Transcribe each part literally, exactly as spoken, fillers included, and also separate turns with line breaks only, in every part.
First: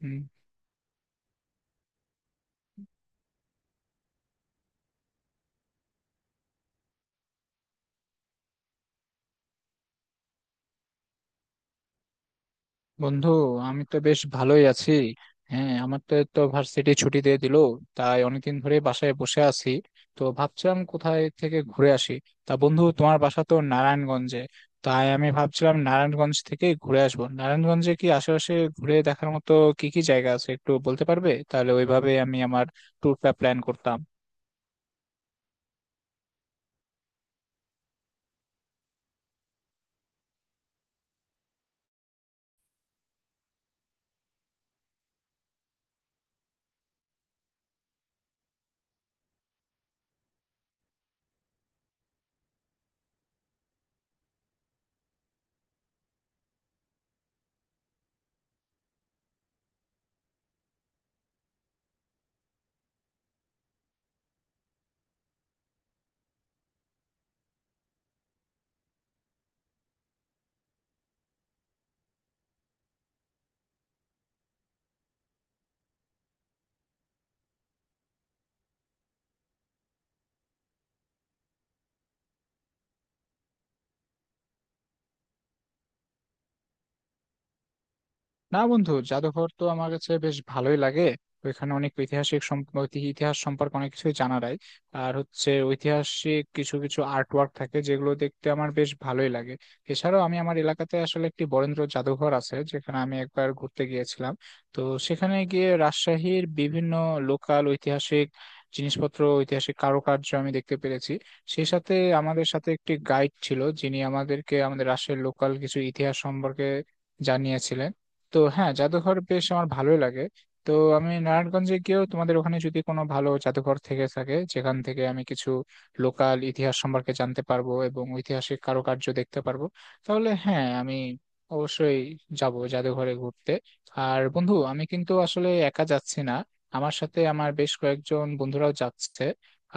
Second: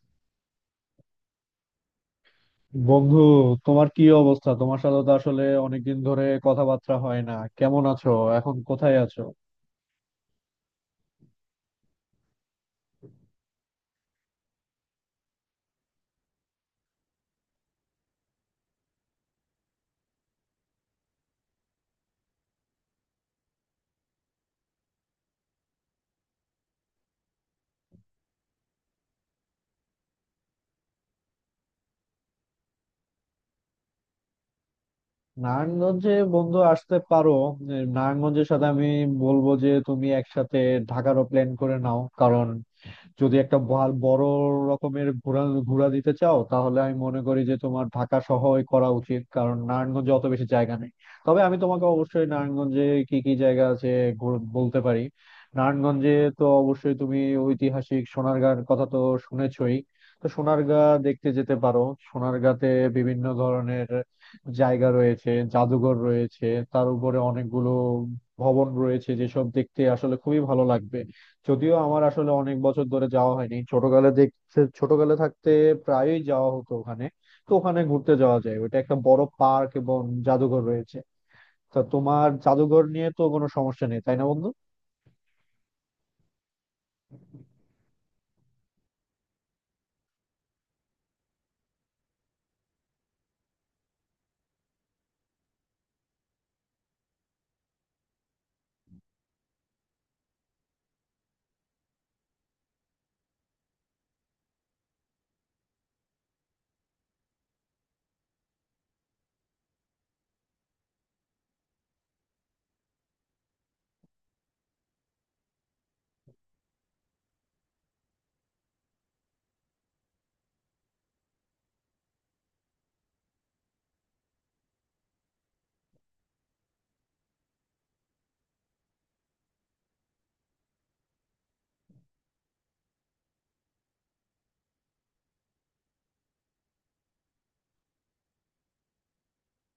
হুম,
বন্ধু, তোমার কি অবস্থা? তোমার সাথে তো আসলে অনেকদিন ধরে কথাবার্তা হয় না। কেমন আছো? এখন কোথায় আছো?
বন্ধু। আমি তো বেশ ভালোই আছি। হ্যাঁ, আমার তো তো ভার্সিটি ছুটি দিয়ে দিল, তাই অনেকদিন ধরে বাসায় বসে আছি। তো ভাবছিলাম কোথায় থেকে ঘুরে আসি। তা বন্ধু, তোমার বাসা তো নারায়ণগঞ্জে, তাই আমি ভাবছিলাম নারায়ণগঞ্জ থেকে ঘুরে আসবো। নারায়ণগঞ্জে কি আশেপাশে ঘুরে দেখার মতো কি কি জায়গা আছে একটু বলতে পারবে? তাহলে ওইভাবে আমি আমার ট্যুরটা প্ল্যান করতাম।
নারায়ণগঞ্জে বন্ধু আসতে পারো। নারায়ণগঞ্জের সাথে আমি বলবো যে তুমি একসাথে ঢাকারও প্ল্যান করে নাও, কারণ যদি একটা ভাল- বড় রকমের ঘোরা ঘোরা দিতে চাও তাহলে আমি মনে করি যে তোমার ঢাকা শহরই করা উচিত, কারণ নারায়ণগঞ্জে অত বেশি জায়গা নেই। তবে আমি তোমাকে অবশ্যই নারায়ণগঞ্জে কি কি জায়গা আছে ঘুর- বলতে পারি। নারায়ণগঞ্জে তো অবশ্যই তুমি ঐতিহাসিক সোনারগাঁর কথা তো শুনেছই। তো সোনারগাঁ দেখতে যেতে পারো। সোনারগাঁতে বিভিন্ন ধরনের জায়গা রয়েছে, জাদুঘর রয়েছে, তার উপরে অনেকগুলো ভবন রয়েছে যেসব দেখতে আসলে খুবই ভালো লাগবে। যদিও আমার আসলে অনেক বছর ধরে যাওয়া হয়নি, ছোটকালে দেখতে, ছোটকালে থাকতে প্রায়ই যাওয়া হতো ওখানে। তো ওখানে ঘুরতে যাওয়া যায়, ওইটা একটা বড় পার্ক এবং জাদুঘর রয়েছে। তা তোমার জাদুঘর নিয়ে তো কোনো সমস্যা নেই, তাই না বন্ধু?
না বন্ধু, জাদুঘর তো আমার কাছে বেশ ভালোই লাগে। ওইখানে অনেক ঐতিহাসিক সম- ঐতি- ইতিহাস সম্পর্কে অনেক কিছুই জানা যায়। আর হচ্ছে ঐতিহাসিক কিছু কিছু আর্ট ওয়ার্ক থাকে যেগুলো দেখতে আমার বেশ ভালোই লাগে। এছাড়াও আমি আমার এলাকাতে আসলে একটি বরেন্দ্র জাদুঘর আছে, যেখানে আমি একবার ঘুরতে গিয়েছিলাম। তো সেখানে গিয়ে রাজশাহীর বিভিন্ন লোকাল ঐতিহাসিক জিনিসপত্র, ঐতিহাসিক কারুকার্য আমি দেখতে পেরেছি। সেই সাথে আমাদের সাথে একটি গাইড ছিল, যিনি আমাদেরকে আমাদের রাজশাহীর লোকাল কিছু ইতিহাস সম্পর্কে জানিয়েছিলেন। তো হ্যাঁ, জাদুঘর বেশ আমার ভালোই লাগে। তো আমি নারায়ণগঞ্জে গিয়েও তোমাদের ওখানে যদি কোনো ভালো জাদুঘর থেকে থাকে, যেখান থেকে আমি কিছু লোকাল ইতিহাস সম্পর্কে জানতে পারবো এবং ঐতিহাসিক কারুকার্য দেখতে পারবো, তাহলে হ্যাঁ, আমি অবশ্যই যাব জাদুঘরে ঘুরতে। আর বন্ধু, আমি কিন্তু আসলে একা যাচ্ছি না। আমার সাথে আমার বেশ কয়েকজন বন্ধুরাও যাচ্ছে।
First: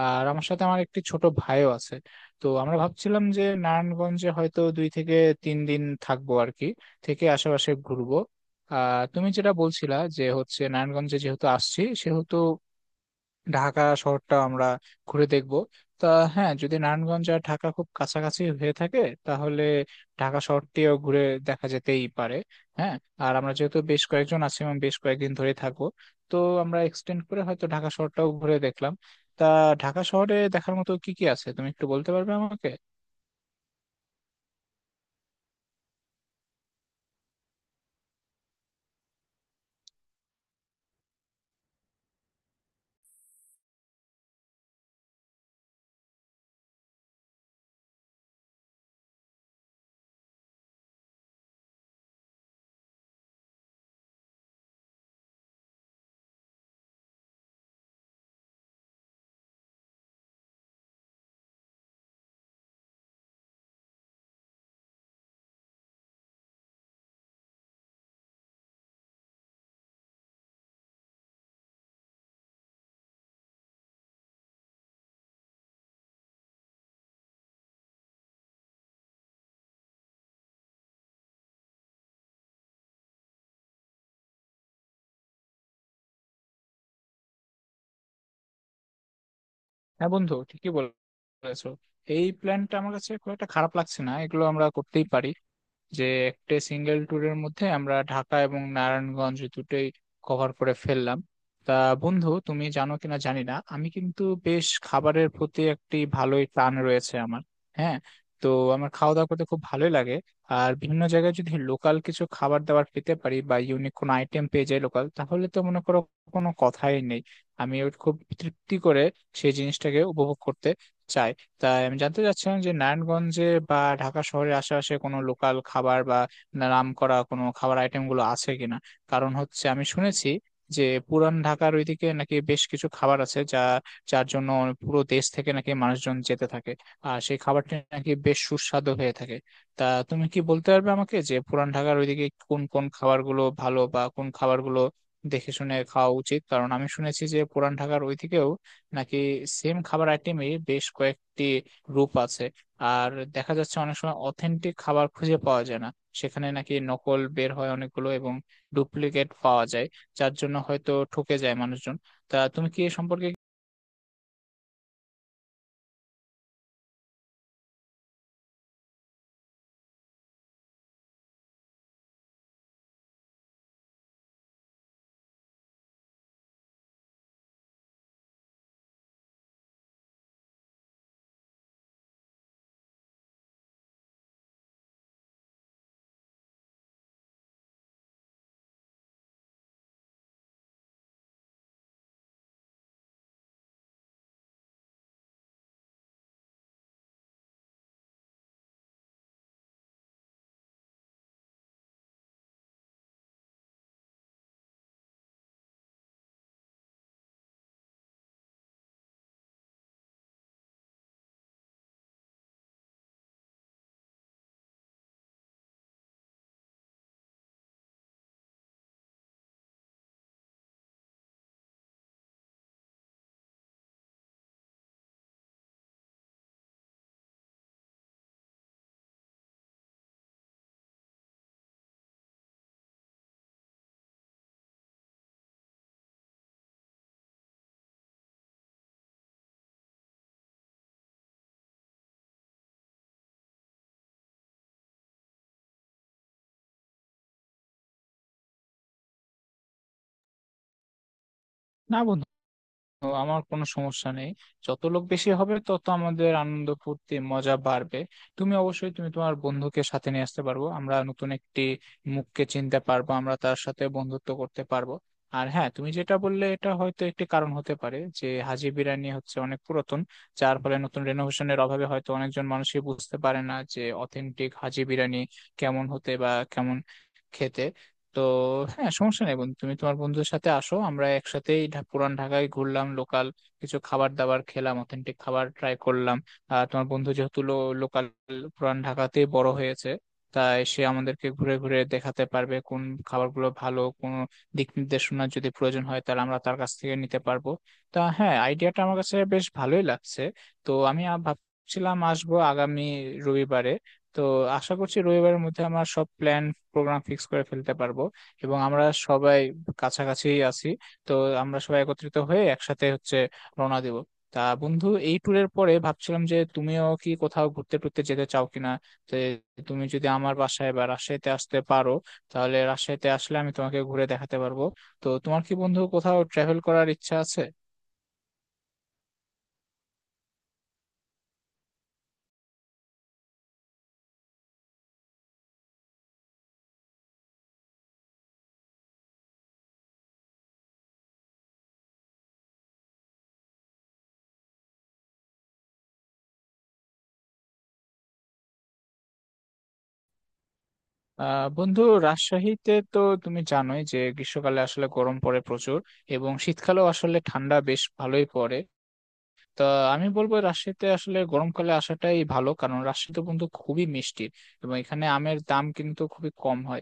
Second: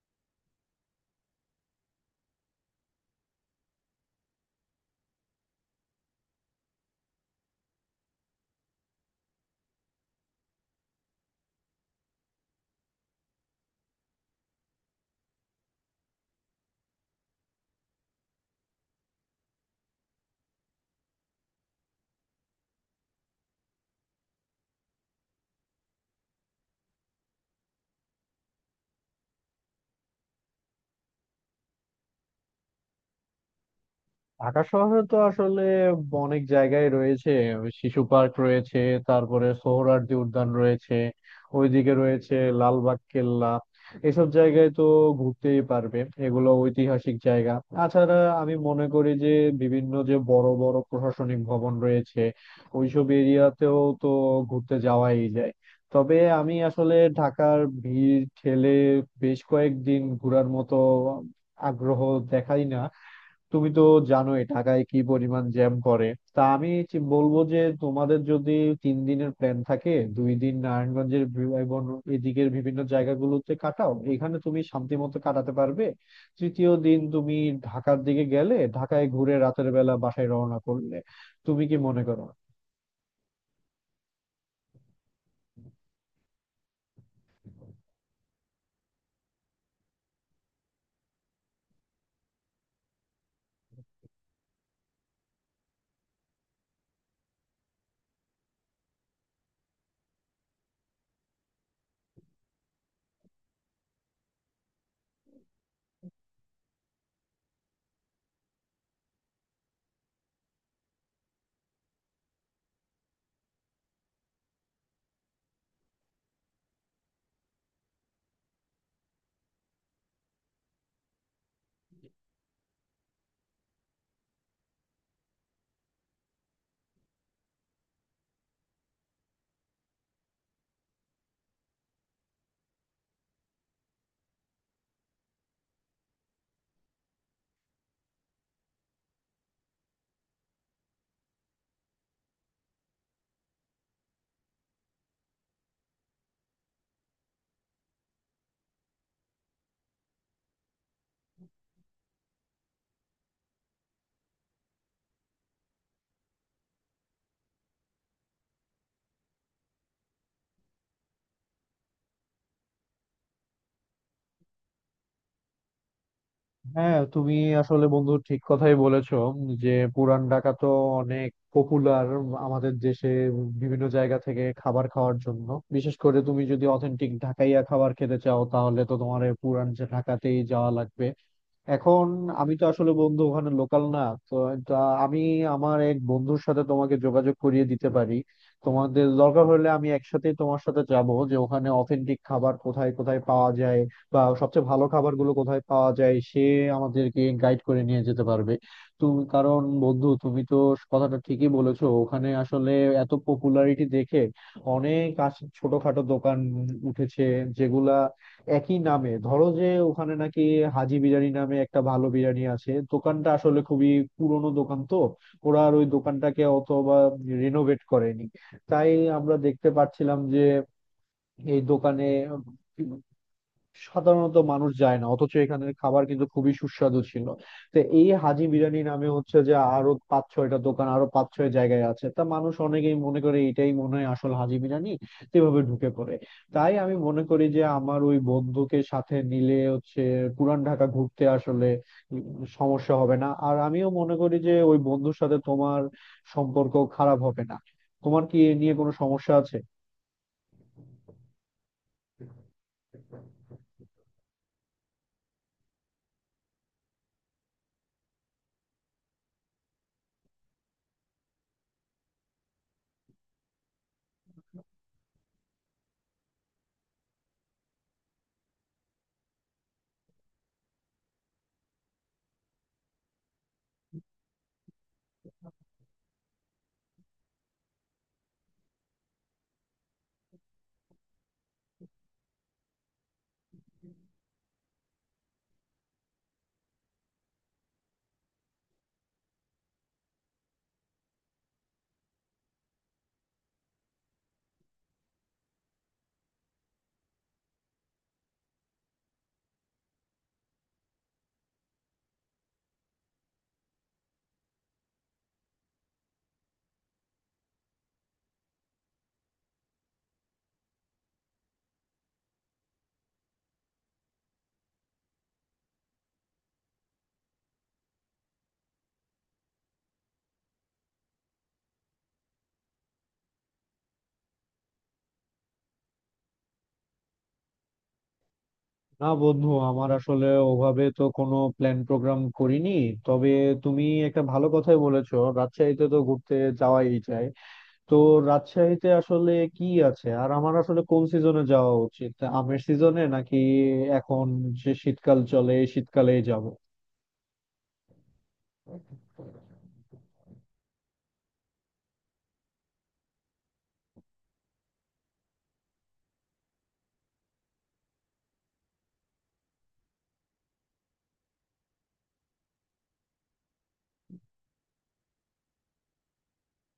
আর আমার সাথে আমার একটি ছোট ভাইও আছে। তো আমরা ভাবছিলাম যে নারায়ণগঞ্জে হয়তো দুই থেকে তিন দিন থাকবো আর কি, থেকে আশেপাশে ঘুরবো। আহ, তুমি যেটা বলছিলা যে হচ্ছে নারায়ণগঞ্জে যেহেতু আসছি, সেহেতু ঢাকা শহরটা আমরা ঘুরে দেখব। তা হ্যাঁ, যদি নারায়ণগঞ্জ আর ঢাকা খুব কাছাকাছি হয়ে থাকে, তাহলে ঢাকা শহরটিও ঘুরে দেখা যেতেই পারে। হ্যাঁ, আর আমরা যেহেতু বেশ কয়েকজন আছি এবং বেশ কয়েকদিন ধরে থাকবো, তো আমরা এক্সটেন্ড করে হয়তো ঢাকা শহরটাও ঘুরে দেখলাম। তা ঢাকা শহরে দেখার মতো কি কি আছে তুমি একটু বলতে পারবে আমাকে?
ঢাকা শহরে তো আসলে অনেক জায়গায় রয়েছে। ওই শিশু পার্ক রয়েছে, তারপরে সোহরাওয়ার্দী উদ্যান রয়েছে, ওইদিকে রয়েছে লালবাগ কেল্লা। এসব জায়গায় তো ঘুরতেই পারবে, এগুলো ঐতিহাসিক জায়গা। তাছাড়া আমি মনে করি যে বিভিন্ন যে বড় বড় প্রশাসনিক ভবন রয়েছে, ওইসব এরিয়াতেও তো ঘুরতে যাওয়াই যায়। তবে আমি আসলে ঢাকার ভিড় ঠেলে বেশ কয়েকদিন ঘোরার মতো আগ্রহ দেখাই না। তুমি তো জানোই ঢাকায় কি পরিমাণ জ্যাম করে। তা আমি চি- বলবো যে তোমাদের যদি তিন দিনের প্ল্যান থাকে, দুই দিন নারায়ণগঞ্জের বি- এবং এদিকের বিভিন্ন জায়গাগুলোতে কাটাও, এখানে তুমি শান্তি মতো কাটাতে পারবে। তৃতীয় দিন তুমি ঢাকার দিকে গেলে, ঢাকায় ঘুরে রাতের বেলা বাসায় রওনা করলে তুমি কি মনে করো?
হ্যাঁ বন্ধু, ঠিকই বলেছো। এই প্ল্যানটা আমার কাছে খুব একটা খারাপ লাগছে না, এগুলো আমরা করতেই পারি যে একটা সিঙ্গেল ট্যুরের মধ্যে আমরা ঢাকা এবং নারায়ণগঞ্জ দুটোই কভার করে ফেললাম। তা বন্ধু, তুমি জানো কিনা জানি না, আমি কিন্তু বেশ খাবারের প্রতি একটি ভালোই টান রয়েছে আমার। হ্যাঁ, তো আমার খাওয়া দাওয়া করতে খুব ভালোই লাগে। আর বিভিন্ন জায়গায় যদি লোকাল কিছু খাবার দাবার পেতে পারি বা ইউনিক কোনো আইটেম পেয়ে যাই লোকাল, তাহলে তো মনে করো কোনো কথাই নেই। আমি ওর খুব তৃপ্তি করে সেই জিনিসটাকে উপভোগ করতে চাই। তাই আমি জানতে চাচ্ছিলাম যে নারায়ণগঞ্জে বা ঢাকা শহরের আশেপাশে কোনো লোকাল খাবার বা নামকরা কোনো খাবার আইটেম গুলো আছে কিনা। কারণ হচ্ছে আমি শুনেছি যে পুরান ঢাকার ওইদিকে নাকি বেশ কিছু খাবার আছে যা, যার জন্য পুরো দেশ থেকে নাকি মানুষজন যেতে থাকে, আর সেই খাবারটি নাকি বেশ সুস্বাদু হয়ে থাকে। তা তুমি কি বলতে পারবে আমাকে যে পুরান ঢাকার ওইদিকে কোন কোন খাবারগুলো ভালো বা কোন খাবারগুলো দেখে শুনে খাওয়া উচিত? কারণ আমি শুনেছি যে পুরান ঢাকার ওইদিকেও নাকি সেম খাবার আইটেমই বেশ কয়েকটি রূপ আছে। আর দেখা যাচ্ছে অনেক সময় অথেন্টিক খাবার খুঁজে পাওয়া যায় না, সেখানে নাকি নকল বের হয় অনেকগুলো এবং ডুপ্লিকেট পাওয়া যায়, যার জন্য হয়তো ঠকে যায় মানুষজন। তা তুমি কি এ সম্পর্কে
হ্যাঁ, তুমি আসলে বন্ধু ঠিক কথাই বলেছো যে পুরান ঢাকা তো অনেক পপুলার আমাদের দেশে, বিভিন্ন জায়গা থেকে খাবার খাওয়ার জন্য। বিশেষ করে তুমি যদি অথেন্টিক ঢাকাইয়া খাবার খেতে চাও তাহলে তো তোমার এই পুরান যে ঢাকাতেই যাওয়া লাগবে। এখন আমি তো আসলে বন্ধু ওখানে লোকাল না, তো তা আমি আমার এক বন্ধুর সাথে তোমাকে যোগাযোগ করিয়ে দিতে পারি। তোমাদের দরকার হলে আমি একসাথে তোমার সাথে যাব, যে ওখানে অথেন্টিক খাবার কোথায় কোথায় পাওয়া যায় বা সবচেয়ে ভালো খাবারগুলো কোথায় পাওয়া যায়, সে আমাদেরকে গাইড করে নিয়ে যেতে পারবে। তুমি, কারণ বন্ধু তুমি তো কথাটা ঠিকই বলেছো, ওখানে আসলে এত পপুলারিটি দেখে অনেক আশ- ছোটখাটো দোকান উঠেছে, যেগুলা একই নামে। ধরো যে ওখানে নাকি হাজি বিরিয়ানি নামে একটা ভালো বিরিয়ানি আছে, দোকানটা আসলে খুবই পুরনো দোকান। তো ওরা আর ওই দোকানটাকে অত বা রিনোভেট করেনি, তাই আমরা দেখতে পাচ্ছিলাম যে এই দোকানে সাধারণত মানুষ যায় না, অথচ এখানের খাবার কিন্তু খুবই সুস্বাদু ছিল। তো এই হাজি বিরিয়ানি নামে হচ্ছে যে আরো পাঁচ ছয়টা দোকান আরো পাঁচ ছয় জায়গায় আছে, তা মানুষ অনেকেই মনে করে এটাই মনে হয় আসল হাজি বিরিয়ানি, তো এভাবে ঢুকে পড়ে। তাই আমি মনে করি যে আমার ওই বন্ধুকে সাথে নিলে হচ্ছে পুরান ঢাকা ঘুরতে আসলে উম সমস্যা হবে না, আর আমিও মনে করি যে ওই বন্ধুর সাথে তোমার সম্পর্ক খারাপ হবে না। তোমার কি এ নিয়ে কোনো সমস্যা আছে?
না বন্ধু, তো আমার কোনো সমস্যা নেই। যত লোক বেশি হবে তত আমাদের আনন্দ ফুর্তি মজা বাড়বে। তুমি অবশ্যই তুমি তোমার বন্ধুকে সাথে নিয়ে আসতে পারবো, আমরা নতুন একটি মুখকে চিনতে পারবো, আমরা তার সাথে বন্ধুত্ব করতে পারবো। আর হ্যাঁ, তুমি যেটা বললে এটা হয়তো একটি কারণ হতে পারে যে হাজি বিরিয়ানি হচ্ছে অনেক পুরাতন, যার ফলে নতুন রেনোভেশনের অভাবে হয়তো অনেকজন মানুষই বুঝতে পারে না যে অথেন্টিক হাজি বিরিয়ানি কেমন হতে বা কেমন খেতে। তো হ্যাঁ, সমস্যা নেই বন্ধু, তুমি তোমার বন্ধুদের সাথে আসো, আমরা একসাথেই ঢা- পুরান ঢাকায় ঘুরলাম, লোকাল কিছু খাবার দাবার খেলাম, অথেন্টিক খাবার ট্রাই করলাম। আর তোমার বন্ধু যেহেতু লোকাল পুরান ঢাকাতে বড় হয়েছে, তাই সে আমাদেরকে ঘুরে ঘুরে দেখাতে পারবে কোন খাবারগুলো ভালো, কোন দিক নির্দেশনা যদি প্রয়োজন হয় তাহলে আমরা তার কাছ থেকে নিতে পারবো। তা হ্যাঁ, আইডিয়াটা আমার কাছে বেশ ভালোই লাগছে। তো আমি আ- ভাবছিলাম আসবো আগামী রবিবারে। তো আশা করছি রবিবারের মধ্যে আমার সব প্ল্যান প্রোগ্রাম ফিক্স করে ফেলতে পারবো, এবং আমরা সবাই কাছাকাছি আছি, তো আমরা সবাই একত্রিত হয়ে একসাথে হচ্ছে রওনা দিব। তা বন্ধু, এই ট্যুরের পরে ভাবছিলাম যে তুমিও কি কোথাও ঘুরতে টুরতে যেতে চাও কিনা, যে তুমি যদি আমার বাসায় বা রাজশাহীতে আসতে পারো, তাহলে রাজশাহীতে আসলে আমি তোমাকে ঘুরে দেখাতে পারবো। তো তোমার কি বন্ধু কোথাও ট্রাভেল করার ইচ্ছা আছে?
না বন্ধু, আমার আসলে ওভাবে তো কোনো প্ল্যান প্রোগ্রাম করিনি। তবে তুমি একটা ভালো কথাই বলেছো, রাজশাহীতে তো ঘুরতে যাওয়াই যায়। তো রাজশাহীতে আসলে কি আছে, আর আমার আসলে কোন সিজনে যাওয়া উচিত? আমের সিজনে, নাকি এখন যে শীতকাল চলে এই শীতকালেই যাব?
আহ বন্ধু, রাজশাহীতে তো তুমি জানোই যে গ্রীষ্মকালে আসলে গরম পড়ে প্রচুর, এবং শীতকালেও আসলে ঠান্ডা বেশ ভালোই পড়ে। তা আমি বলবো রাজশাহীতে আসলে গরমকালে আসাটাই ভালো, কারণ রাজশাহীতে কিন্তু খুবই মিষ্টি এবং এখানে আমের দাম কিন্তু খুবই কম হয়।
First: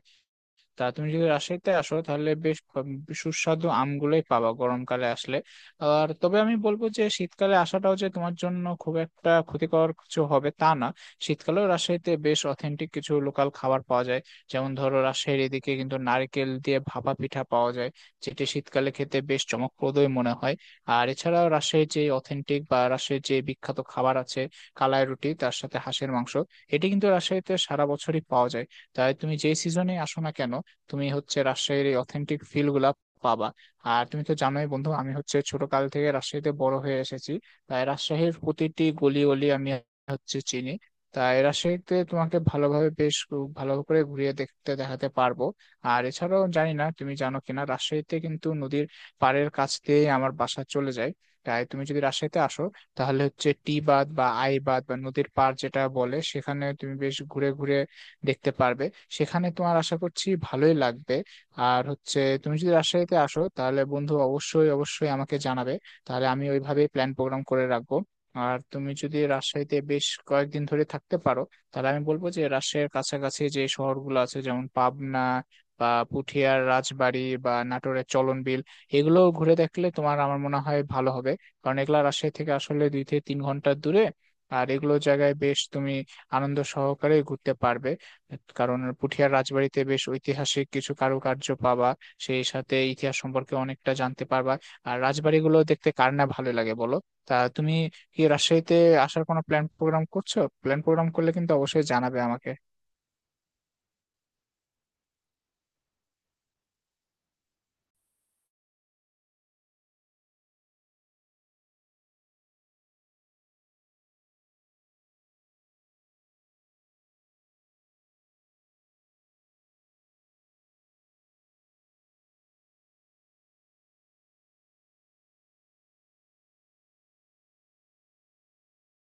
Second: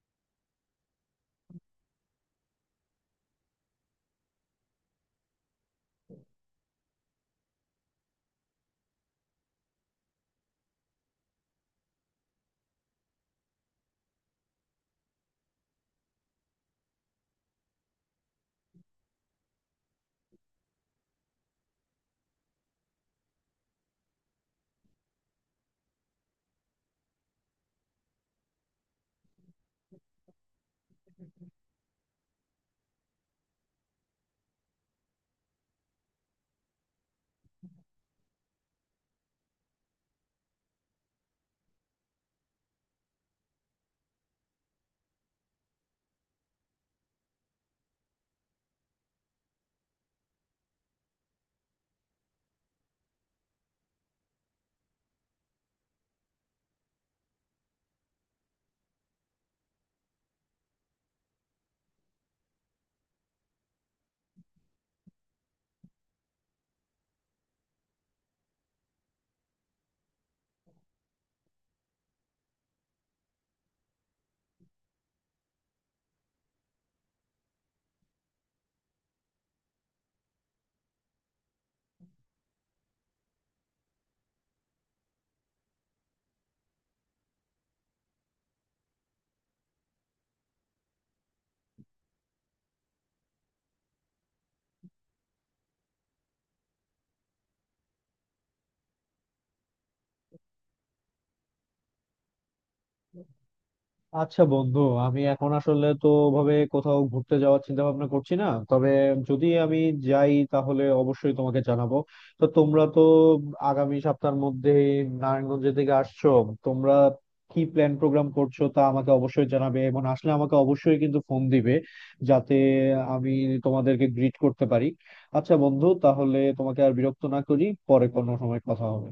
তা তুমি যদি রাজশাহীতে আসো তাহলে বেশ ক- সুস্বাদু আমগুলোই পাবা গরমকালে আসলে। আর তবে আমি বলবো যে শীতকালে আসাটাও যে তোমার জন্য খুব একটা ক্ষতিকর কিছু হবে তা না। শীতকালেও রাজশাহীতে বেশ অথেন্টিক কিছু লোকাল খাবার পাওয়া যায়। যেমন ধরো রাজশাহীর এদিকে কিন্তু নারকেল দিয়ে ভাপা পিঠা পাওয়া যায়, যেটি শীতকালে খেতে বেশ চমকপ্রদই মনে হয়। আর এছাড়াও রাজশাহীর যে অথেন্টিক বা রাজশাহীর যে বিখ্যাত খাবার আছে, কালাই রুটি তার সাথে হাঁসের মাংস, এটি কিন্তু রাজশাহীতে সারা বছরই পাওয়া যায়। তাই তুমি যে সিজনে আসো না কেন, তুমি হচ্ছে রাজশাহীর এই অথেন্টিক ফিল গুলা পাবা। আর তুমি তো জানোই বন্ধু, আমি হচ্ছে ছোট কাল থেকে রাজশাহীতে বড় হয়ে এসেছি, তাই রাজশাহীর প্রতিটি গলি গলি আমি হচ্ছে চিনি। তাই রাজশাহীতে তোমাকে ভালোভাবে বেশ ঘু- ভালো করে ঘুরিয়ে দেখতে দেখাতে পারবো। আর এছাড়াও জানি না তুমি জানো কিনা, রাজশাহীতে কিন্তু নদীর পাড়ের কাছ দিয়ে আমার বাসা চলে যায়। তাই তুমি যদি রাজশাহীতে আসো, তাহলে হচ্ছে টি বাঁধ বা আই বাঁধ বা নদীর পাড় যেটা বলে সেখানে তুমি বেশ ঘুরে ঘুরে দেখতে পারবে, সেখানে তোমার আশা করছি ভালোই লাগবে। আর হচ্ছে তুমি যদি রাজশাহীতে আসো তাহলে বন্ধু অবশ্যই অবশ্যই আমাকে জানাবে, তাহলে আমি ওইভাবেই প্ল্যান প্রোগ্রাম করে রাখবো। আর তুমি যদি রাজশাহীতে বেশ কয়েকদিন ধরে থাকতে পারো, তাহলে আমি বলবো যে রাজশাহীর কাছাকাছি যে শহরগুলো আছে যেমন পাবনা বা পুঠিয়ার রাজবাড়ি বা নাটোরের চলনবিল, এগুলো ঘুরে দেখলে তোমার আমার মনে হয় ভালো হবে। কারণ এগুলো রাজশাহী থেকে আসলে দুই থেকে তিন ঘন্টার দূরে। আর এগুলো জায়গায় বেশ তুমি আনন্দ সহকারে ঘুরতে পারবে, কারণ পুঠিয়ার রাজবাড়িতে বেশ ঐতিহাসিক কিছু কারুকার্য পাবা, সেই সাথে ইতিহাস সম্পর্কে অনেকটা জানতে পারবা। আর রাজবাড়িগুলো দেখতে কার না ভালো লাগে বলো? তা তুমি কি রাজশাহীতে আসার কোনো প্ল্যান প্রোগ্রাম করছো? প্ল্যান প্রোগ্রাম করলে কিন্তু অবশ্যই জানাবে আমাকে।
আচ্ছা বন্ধু, আমি এখন আসলে তো ভাবে কোথাও ঘুরতে যাওয়ার চিন্তা ভাবনা করছি না, তবে যদি আমি যাই তাহলে অবশ্যই তোমাকে জানাবো। তো তোমরা তো আগামী সপ্তাহের মধ্যে নারায়ণগঞ্জের দিকে আসছো, তোমরা কি প্ল্যান প্রোগ্রাম করছো তা আমাকে অবশ্যই জানাবে, এবং আসলে আমাকে অবশ্যই কিন্তু ফোন দিবে, যাতে আমি তোমাদেরকে গ্রিট করতে পারি। আচ্ছা বন্ধু, তাহলে তোমাকে আর বিরক্ত না করি, পরে কোনো সময় কথা হবে।